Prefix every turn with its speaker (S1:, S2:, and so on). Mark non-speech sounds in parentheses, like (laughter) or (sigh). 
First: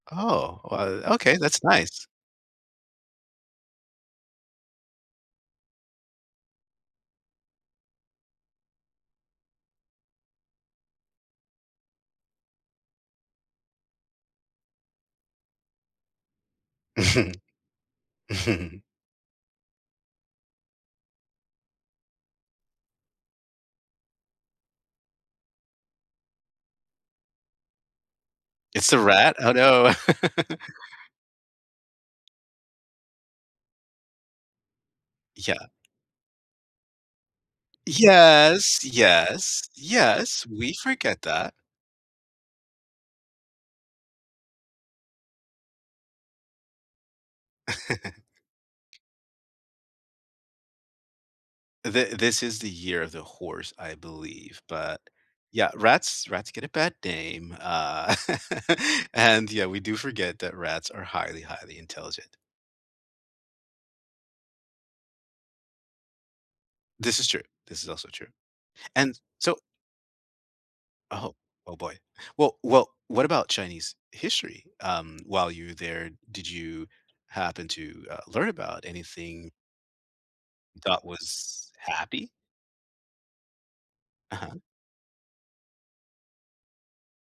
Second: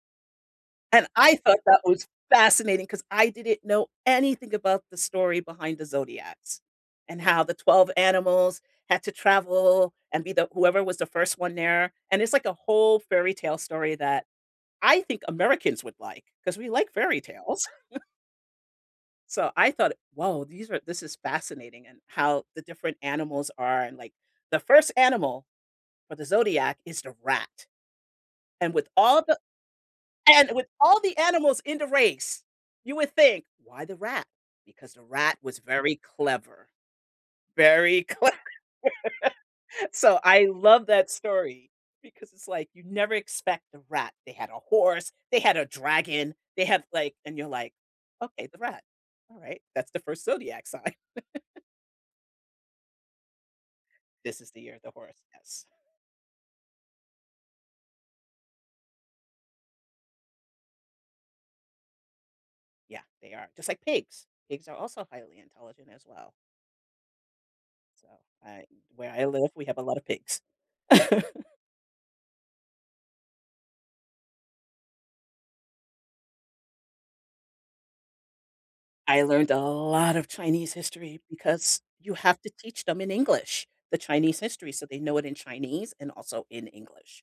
S1: Oh,
S2: And
S1: uh,
S2: I
S1: okay,
S2: thought
S1: that's
S2: that was
S1: nice.
S2: fascinating 'cause I didn't know anything about the story behind the zodiacs, and how the 12 animals had to travel and be the whoever was the 1st one there, and it's like a whole fairy tale story that I think Americans would like, 'cause we like fairy tales.
S1: (chuckles)
S2: (chuckles)
S1: (chuckles)
S2: So, I thought, "Whoa, these are this is fascinating," and how the different animals are and like, the 1st animal for the zodiac is the rat. And with
S1: It's a
S2: all
S1: rat?
S2: the
S1: Oh, no.
S2: and with all
S1: (chuckles)
S2: the animals in the race, you would think, "Why the rat?" Because the rat was
S1: Yeah.
S2: very clever, very clever.
S1: Yes, yes,
S2: So, I
S1: yes, we
S2: love that
S1: forget that.
S2: story because it's like, you never expect a rat. They had a horse, they had a dragon, they have like and you're like, "Okay, the rat,
S1: (chuckles)
S2: alright." That's the 1st zodiac sign. (chuckles)
S1: The this is the year of the horse, I
S2: This is the
S1: believe,
S2: year the
S1: but,
S2: horse, yes.
S1: yeah,
S2: (chuckles)
S1: rats rats get a bad dame, uh, (chuckles) and, yeah, we do forget that rats are highly, highly intelligent.
S2: Yeah, they are, just like pigs. Pigs are also highly intelligent as well.
S1: This is true, this is
S2: So
S1: also true.
S2: I where
S1: And
S2: I live,
S1: so
S2: we have a lot of pigs.
S1: Oh,
S2: (chuckles)
S1: oh, boy. Well well, what about Chinese history? Um, while you were there, did you happen to, uh, learn about
S2: I
S1: anything
S2: learned a lot of Chinese
S1: you thought
S2: history
S1: was
S2: because you
S1: happy?
S2: have to teach them in English. The Chinese
S1: Uh-huh.
S2: history, so they know it in Chinese and also in English.